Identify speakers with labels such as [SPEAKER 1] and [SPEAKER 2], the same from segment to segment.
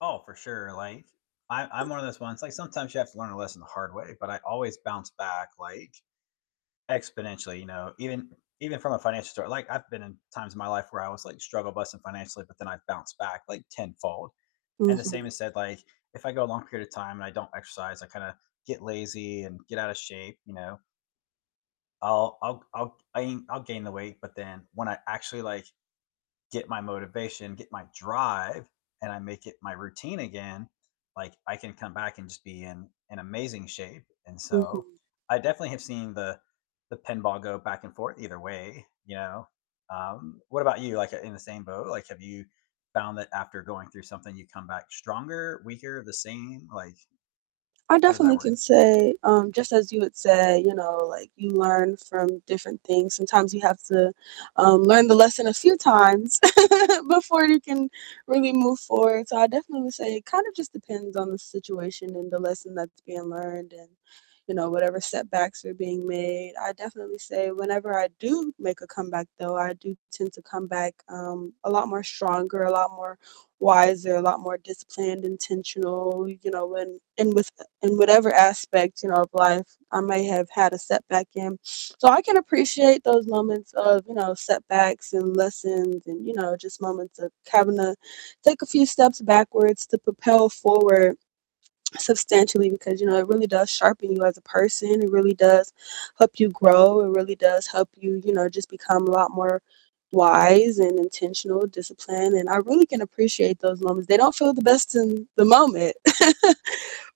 [SPEAKER 1] Oh, for sure. Like, I I'm one of those ones, like, sometimes you have to learn a lesson the hard way, but I always bounce back, like exponentially, you know, even even from a financial story, like, I've been in times in my life where I was, like, struggle busing financially, but then I've bounced back, like, tenfold. And the same
[SPEAKER 2] Mhm.
[SPEAKER 1] is said, like, if I go a long period of time and I don't exercise, I kinda get lazy and get out of shape, you know? I'll I'll I'll I I'll gain the weight, but then when I actually, like, get my motivation, get my drive, and I make it my routine again, like, I can come back and just be in in amazing shape. And so
[SPEAKER 2] Mhm.
[SPEAKER 1] I definitely have seen the the pinball go back and forth either way, you know? Um, what about you? Like, in the same boat? Like, have you found that after going through something you come back stronger, weaker, the same? Like
[SPEAKER 2] I
[SPEAKER 1] How does that
[SPEAKER 2] definitely
[SPEAKER 1] work?
[SPEAKER 2] can say, um, just as you would say, you know, like, you learn from different things. Sometimes you have to, um, learn the lesson a few times before you can really move forward, so I definitely would say it kind of just depends on the situation and the lesson that's being learned and, you know, whatever setbacks are being made. I definitely say whenever I do make a comeback though, I do tend to come back, um, a lot more stronger, a lot more wiser, a lot more disciplined, intentional, you know, when, in with in whatever aspect, you know, of life I may have had a setback in. So, I can appreciate those moments of, you know, setbacks and lessons and, you know, just moments of having to take a few steps backwards to propel forward substantially because, you know, it really does sharpen you as a person, it really does help you grow, it really does help you, you know, just become a lot more wise and intentional, disciplined, and I really can appreciate those moments. They don't feel the best in the moment,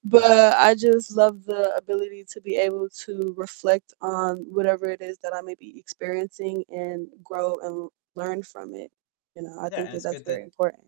[SPEAKER 2] but
[SPEAKER 1] No.
[SPEAKER 2] I just love the ability to be able to reflect on whatever it is that I may be experiencing, and grow, and learn from it. You know, I
[SPEAKER 1] Yeah.
[SPEAKER 2] think
[SPEAKER 1] And
[SPEAKER 2] that
[SPEAKER 1] it's
[SPEAKER 2] that's
[SPEAKER 1] good that
[SPEAKER 2] very important.